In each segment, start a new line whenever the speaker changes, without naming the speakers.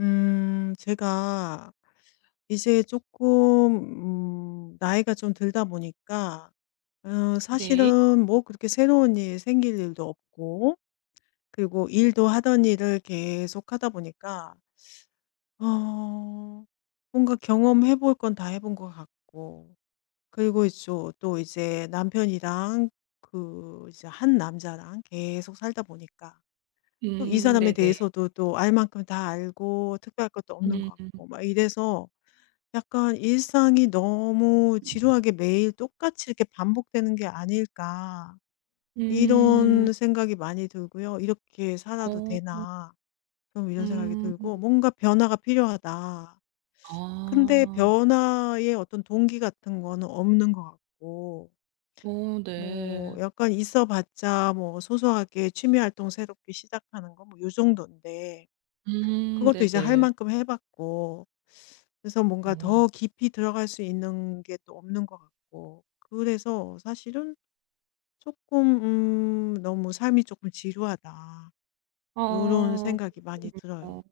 제가 이제 조금 나이가 좀 들다 보니까
네.
사실은 뭐 그렇게 새로운 일 생길 일도 없고 그리고 일도 하던 일을 계속하다 보니까 어 뭔가 경험해 볼 건 다 해본 것 같고 그리고 이제 또 이제 남편이랑 그 이제 한 남자랑 계속 살다 보니까 또 이 사람에
네네.
대해서도 또 알 만큼 다 알고 특별할 것도 없는
음.
것 같고 막 이래서 약간 '일상이 너무 지루하게 매일 똑같이 이렇게 반복되는 게 아닐까.'
음.
이런 생각이 많이 들고요. '이렇게 살아도
어.
되나.' 좀 이런 생각이
음.
들고 '뭔가 변화가 필요하다.' 근데
아.
변화의 어떤 동기 같은 거는 없는 것 같고
어
뭐
네.
약간 있어 봤자 뭐 소소하게 취미 활동 새롭게 시작하는 거뭐요정인데 그것도 이제 할
네네.
만큼 해 봤고 그래서 뭔가
어.
더 깊이 들어갈 수 있는 게 또 없는 것 같고 그래서 사실은 조금 '너무 삶이 조금 지루하다.' 이런
아
생각이 많이
그렇군요.
들어요.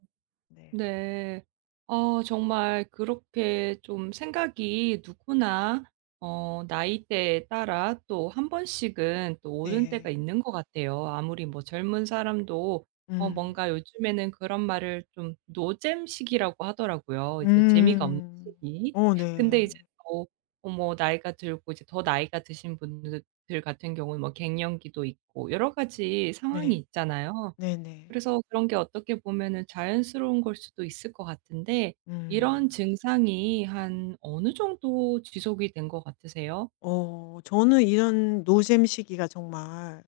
네.
네. 정말 그렇게 좀 생각이 누구나 나이대에 따라 또 한 번씩은 또 오는 때가
네.
있는 것 같아요. 아무리 뭐 젊은 사람도
음.
뭔가 요즘에는 그런 말을 좀 노잼시기라고 하더라고요. 이제 재미가 없는
음.
시기.
어
근데 이제
네.
또 뭐 나이가 들고 이제 더 나이가 드신 분들 같은 경우는 뭐 갱년기도 있고 여러 가지 상황이
네.
있잖아요.
네네.
그래서 그런 게 어떻게 보면은 자연스러운 걸 수도 있을 것 같은데 이런
음.
증상이 한 어느 정도 지속이 된 것 같으세요?
저는 이런 노잼 시기가 정말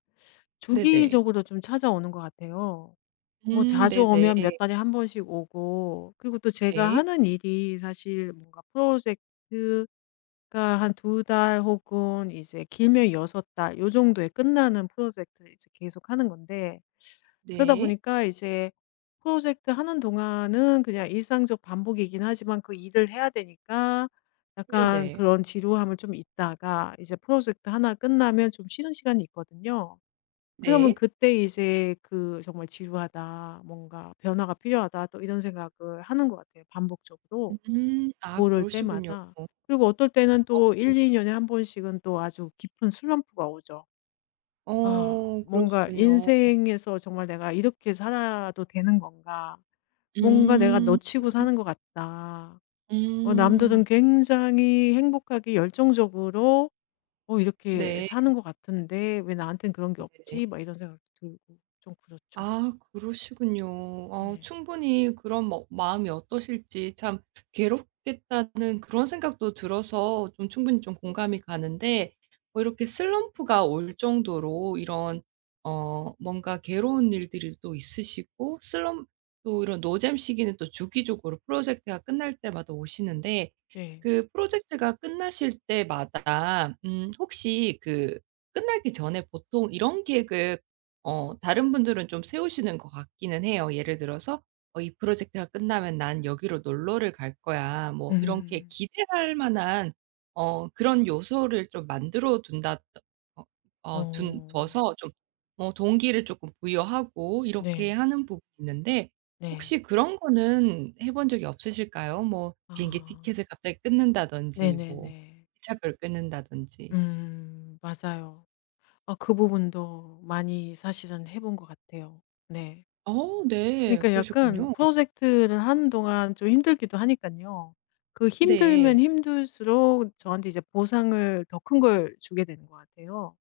네네.
주기적으로 좀 찾아오는 것 같아요. 뭐 자주
네네.
오면 몇 달에 한 번씩 오고 그리고 또 제가
네.
하는 일이 사실 뭔가 프로젝트가 한 2달 혹은 이제 길면 6달 요 정도에 끝나는 프로젝트를 이제 계속하는 건데 그러다
네.
보니까 이제 프로젝트 하는 동안은 그냥 일상적 반복이긴 하지만 그 일을 해야 되니까 약간
네네.
그런 지루함을 좀 있다가 이제 프로젝트 하나 끝나면 좀 쉬는 시간이 있거든요. 그러면
네.
그때 이제 그 정말 '지루하다. 뭔가 변화가 필요하다.' 또 이런 생각을 하는 것 같아요 반복적으로
음. 아
고럴
그러시군요.
때마다. 그리고 어떨 때는 또 1-2 년에 한 번씩은 또 아주 깊은 슬럼프가 오죠. '아
어
뭔가
그러시군요.
인생에서 정말 내가 이렇게 살아도 되는 건가? 뭔가 내가
음.
놓치고 사는 것 같다. 남들은
음.
굉장히 행복하게 열정적으로 이렇게
네.
사는 것 같은데 왜 나한텐 그런 게
네네.
없지?' 막 이런 생각도 들고 좀 그렇죠.
아 그러시군요.
네.
충분히 그런 뭐 마음이 어떠실지 참 괴롭겠다는 그런 생각도 들어서 좀 충분히 좀 공감이 가는데 뭐 이렇게 슬럼프가 올 정도로 이런 뭔가 괴로운 일들이 또 있으시고 슬럼 또 이런 노잼 시기는 또 주기적으로 프로젝트가 끝날 때마다 오시는데
네.
그 프로젝트가 끝나실 때마다 혹시 그 끝나기 전에 보통 이런 계획을 다른 분들은 좀 세우시는 것 같기는 해요. 예를 들어서 "이 프로젝트가 끝나면 난 여기로 놀러를 갈 거야." 뭐 이렇게
음.
기대할 만한 그런 요소를 좀 만들어 둔다 어 어 둔
어.
둬서 좀 뭐 동기를 조금 부여하고 이렇게
네.
하는 부분이 있는데
네.
혹시 그런 거는 해본 적이 없으실까요? 뭐 비행기
아.
티켓을 갑자기 끊는다든지 뭐
네네네.
기차표를 끊는다든지.
음. 맞아요. 아 그 부분도 많이 사실은 해본 것 같아요. 네.
어 네.
그러니까 약간
그러셨군요.
프로젝트를 하는 동안 좀 힘들기도 하니깐요. 그 힘들면
네.
힘들수록 저한테 이제 보상을 더 큰 걸 주게 되는 것 같아요.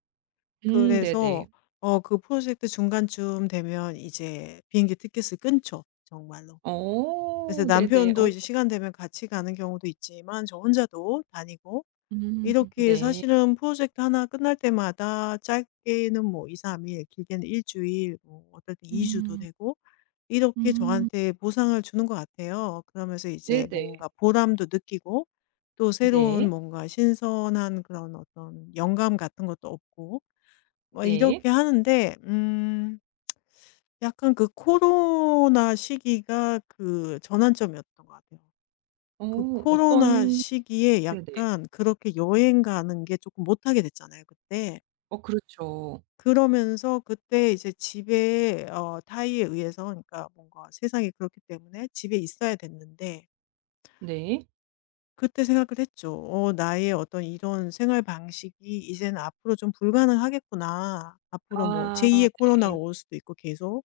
네네.
그래서 그 프로젝트 중간쯤 되면 이제 비행기 티켓을 끊죠 정말로. 그래서
어 네네.
남편도
어
이제 시간 되면 같이 가는 경우도 있지만 저 혼자도 다니고 이렇게
네.
사실은 프로젝트 하나 끝날 때마다 짧게는 뭐 2-3일, 길게는 일 주일, 뭐 어떨 때 2주 주도
음.
되고 이렇게
음.
저한테 보상을 주는 것 같아요. 그러면서 이제
네네.
뭔가 보람도 느끼고 또 새로운
네.
뭔가 신선한 그런 어떤 영감 같은 것도 없고 뭐
네.
이렇게 하는데 약간 그 코로나 시기가 그 전환점이었던 것 같아요.
어
그 코로나
어떤
시기에
네네.
약간 그렇게 여행 가는 게 조금 못하게 됐잖아요 그때.
어 그렇죠.
그러면서 그때 이제 집에 타이에 의해서 그러니까 뭔가 세상이 그렇기 때문에 집에 있어야 됐는데
네.
그때 생각을 했죠. 나의 어떤 이런 생활 방식이 이제는 앞으로 좀 불가능하겠구나. 앞으로 뭐
아
제2의 코로나가
네.
올 수도 있고 계속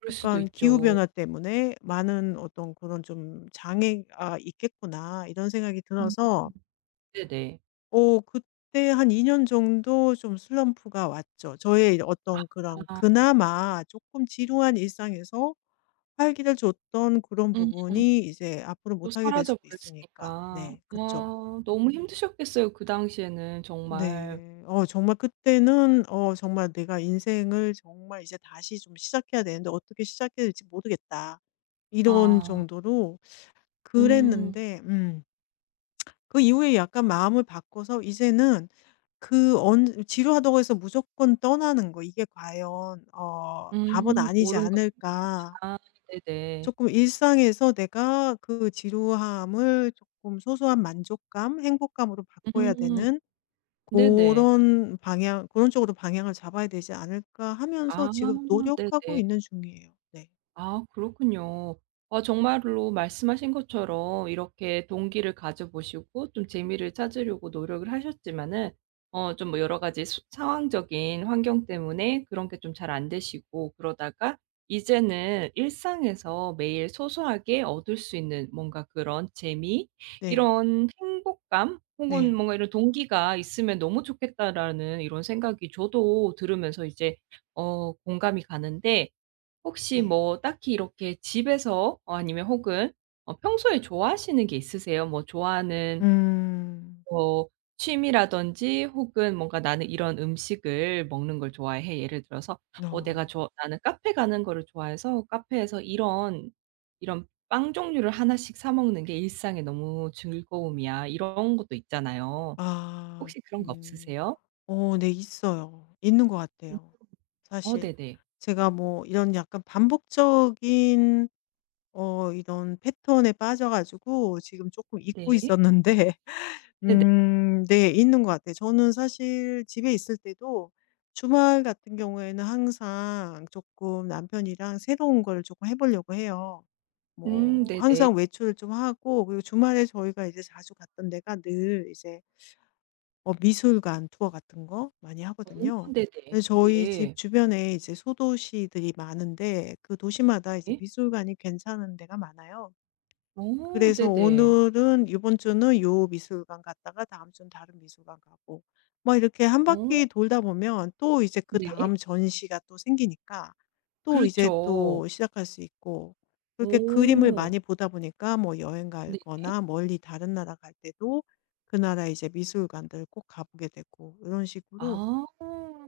그럴 수도
약간 기후
있죠.
변화 때문에 많은 어떤 그런 좀 장애가 있겠구나.' 이런 생각이
음.
들어서
네네.
그때 한 2년 정도 좀 슬럼프가 왔죠. 저의
아
어떤 그런 그나마 조금 지루한 일상에서 활기를 줬던 그런
음.
부분이 이제 앞으로
또
못하게 될
사라져
수도 있으니까.
버렸으니까.
네. 그쵸.
와 너무 힘드셨겠어요 그 당시에는 정말.
네. 정말 그때는 정말 '내가 인생을 정말 이제 다시 좀 시작해야 되는데 어떻게 시작해야 될지 모르겠다.' 이런
아.
정도로
음.
그랬는데 그 이후에 약간 마음을 바꿔서 이제는 그 언 지루하다고 해서 무조건 떠나는 거 이게 과연 답은
음.
아니지
옳은 것이다.
않을까.
네네.
조금 일상에서 내가 그 지루함을 조금 소소한 만족감, 행복감으로 바꿔야
음.
되는 그
네네.
런 방향 그런 쪽으로 방향을 잡아야 되지 않을까 하면서
아
지금 노력하고
네네.
있는 중이에요. 네.
아 그렇군요. 아 정말로 말씀하신 것처럼 이렇게 동기를 가져 보시고 좀 재미를 찾으려고 노력을 하셨지만은 좀 뭐 여러 가지 수 상황적인 환경 때문에 그런 게 좀 잘 안 되시고 그러다가 이제는 일상에서 매일 소소하게 얻을 수 있는 뭔가 그런 재미
네.
이런 행복감 혹은
네.
뭔가 이런 '동기가 있으면 너무 좋겠다.'라는 이런 생각이 저도 들으면서 이제 공감이 가는데 혹시
네.
뭐 딱히 이렇게 집에서 아니면 혹은 평소에 좋아하시는 게 있으세요? 뭐 좋아하는
음.
뭐 취미라든지 혹은 뭔가 '나는 이런 음식을 먹는 걸 좋아해.' 예를 들어서 어 내가
어.
좋아 나는 카페 가는 거를 좋아해서 카페에서 이런, 이런 빵 종류를 하나씩 사 먹는 게 일상의 너무 즐거움이야. 이런 것도 있잖아요.
아.
혹시 그런 거
음.
없으세요?
어 네 있어요. 있는 것
음.
같아요.
어
사실
네네.
제가 뭐 이런 약간 반복적인 이런 패턴에 빠져 가지고 지금 조금 잊고
네.
있었는데
네네.
네 있는 것 같아요. 저는 사실 집에 있을 때도 주말 같은 경우에는 항상 조금 남편이랑 새로운 걸 조금 해 보려고 해요. 뭐
네네.
항상 외출을 좀 하고 그리고 주말에 저희가 이제 자주 갔던 데가 늘 이제 미술관 투어 같은 거 많이
어
하거든요.
네네.
그래서 저희 집
네.
주변에 이제 소도시들이 많은데 그 도시마다 이제
네.
미술관이 괜찮은 데가 많아요.
어
그래서
네네.
오늘은 이번 주는 요 미술관 갔다가 다음 주는 다른 미술관 가고 뭐 이렇게 한
어
바퀴 돌다 보면 또 이제
네.
그다음 전시가 또 생기니까 또 이제
그렇죠.
또 시작할 수 있고 그렇게 그림을
오,
많이 보다 보니까 뭐 여행
네.
가거나 멀리 다른 나라 갈 때도 그 나라 이제 미술관들 꼭 가 보게 되고 이런 식으로
아.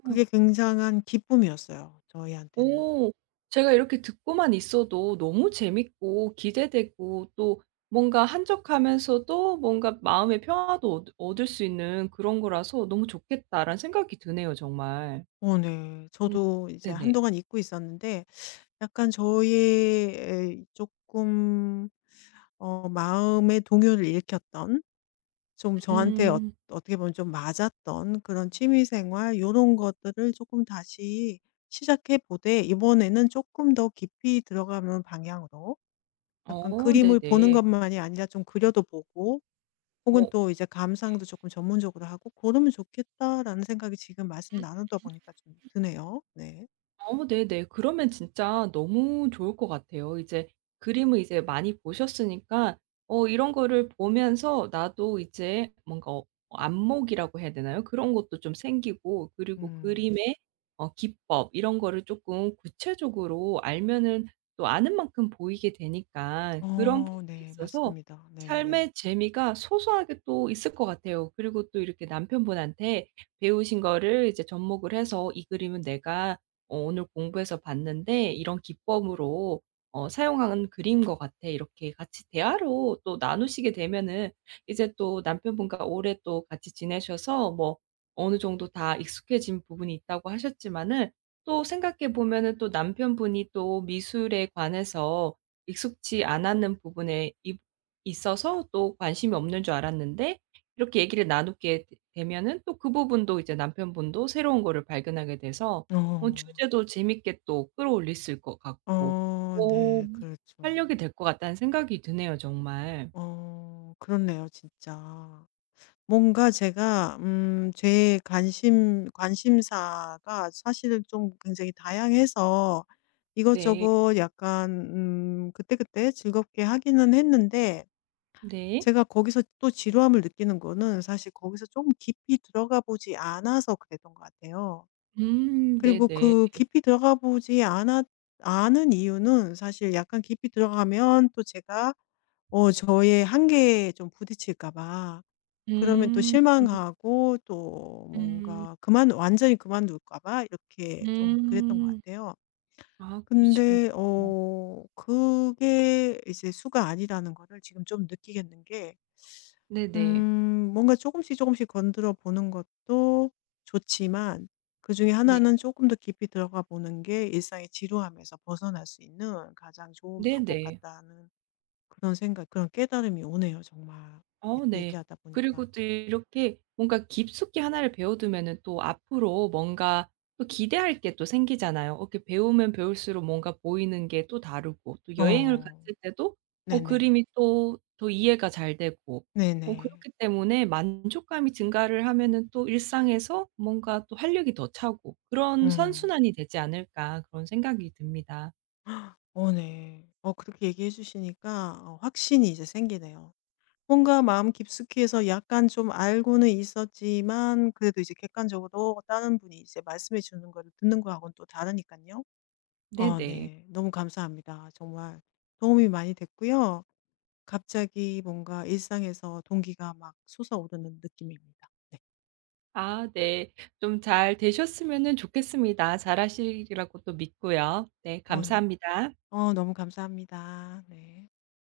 그게 굉장한 기쁨이었어요 저희한테는.
어 제가 이렇게 듣고만 있어도 너무 재밌고 기대되고 또 뭔가 한적하면서도 뭔가 마음의 평화도 얻 얻을 수 있는 그런 거라서 '너무 좋겠다.'라는 생각이 드네요 정말.
어 네.
음
저도 이제
네네.
한동안 잊고 있었는데 약간 저의 에금어 마음의 동요를 일으켰던 좀 저한테
음.
어떻게 보면 좀 맞았던 그런 취미 생활 요런 것들을 조금 다시 시작해 보되 이번에는 조금 더 깊이 들어가는 방향으로 약간
어
그림을 보는
네네.
것만이 아니라 좀 그려도 보고 혹은
어
또 이제 감상도 조금 전문적으로 하고 '고러면 좋겠다.'라는 생각이 지금 말씀 나누다 보니까 좀 드네요. 네.
어 네네. 그러면 진짜 너무 좋을 것 같아요. 이제 그림을 이제 많이 보셨으니까 이런 거를 보면서 나도 이제 뭔가 안목이라고 해야 되나요? 그런 것도 좀 생기고 그리고
음.
그림의 기법 이런 거를 조금 구체적으로 알면은 또 아는 만큼 보이게 되니까 그런 부분에
어 네.
있어서
맞습니다. 네네.
삶의 재미가 소소하게 또 있을 것 같아요. 그리고 또 이렇게 남편분한테 배우신 거를 이제 접목을 해서 "이 그림은 내가 오늘 공부해서 봤는데 이런 기법으로 사용한 그림인 것 같아." 이렇게 같이 대화로 또 나누시게 되면은 이제 또 남편분과 오래 또 같이 지내셔서 뭐 어느 정도 다 익숙해진 부분이 있다고 하셨지만은 또 생각해 보면은 또 남편분이 또 미술에 관해서 익숙지 않았는 부분에 이 있어서 또 관심이 없는 줄 알았는데 이렇게 얘기를 나누게 되 되면은 또 그 부분도 이제 남편분도 새로운 거를 발견하게 돼서
어.
주제도 재밌게 또 끌어올릴 수 있을 것 같고
어
어
네. 그렇죠.
활력이 될 것 같다는 생각이 드네요 정말.
그렇네요 진짜. 뭔가 제가 제 관심사가 사실은 좀 굉장히 다양해서
네.
이것저것 약간 그때그때 즐겁게 하기는 했는데
네.
제가 거기서 또 지루함을 느끼는 거는 사실 거기서 좀 깊이 들어가 보지 않아서 그랬던 것 같아요.
네
그리고
네.
그 깊이 들어가 보지 않았 않은 이유는 사실 약간 깊이 들어가면 또 제가 저의 한계에 좀 부딪힐까 봐. 그러면 또
음.
실망하고 또
음.
뭔가 그만 완전히 그만둘까 봐 이렇게 좀 그랬던 것
음.
같아요.
아 그러시군요.
근데 그게 이제 수가 아니라는 거를 지금 좀 느끼겠는 게
네네.
뭔가 조금씩 조금씩 건드려 보는 것도 좋지만 그중에
네.
하나는 조금 더 깊이 들어가 보는 게 일상의 지루함에서 벗어날 수 있는 가장 좋은 방법
네네.
같다는 그런 생각 그런 깨달음이 오네요 정말.
어
이렇게
네.
얘기하다 보니까.
그리고 또 이렇게 뭔가 깊숙이 하나를 배워두면은 또 앞으로 뭔가 또 기대할 게 또 생기잖아요. 이렇게 배우면 배울수록 뭔가 보이는 게 또 다르고 또 여행을
어
갔을 때도
네네.
그림이 또 더 이해가 잘 되고
네네.
그렇기 때문에 만족감이 증가를 하면은 또 일상에서 뭔가 또 활력이 더 차고 그런
음.
'선순환이 되지 않을까.' 그런 생각이 듭니다.
어 네. 그렇게 얘기해 주시니까 확신이 이제 생기네요. 뭔가 마음 깊숙이 해서 약간 좀 알고는 있었지만 그래도 이제 객관적으로 다른 분이 이제 말씀해 주는 거를 듣는 거하고는 또 다르니까요 아
네네.
네. 너무 감사합니다. 정말 도움이 많이 됐고요. 갑자기 뭔가 일상에서 동기가 막 솟아오르는 느낌입니다. 네.
아 네. 좀 잘 되셨으면은 좋겠습니다. 잘하시리라고 또 믿고요. 네
어 네.
감사합니다.
너무 감사합니다. 네.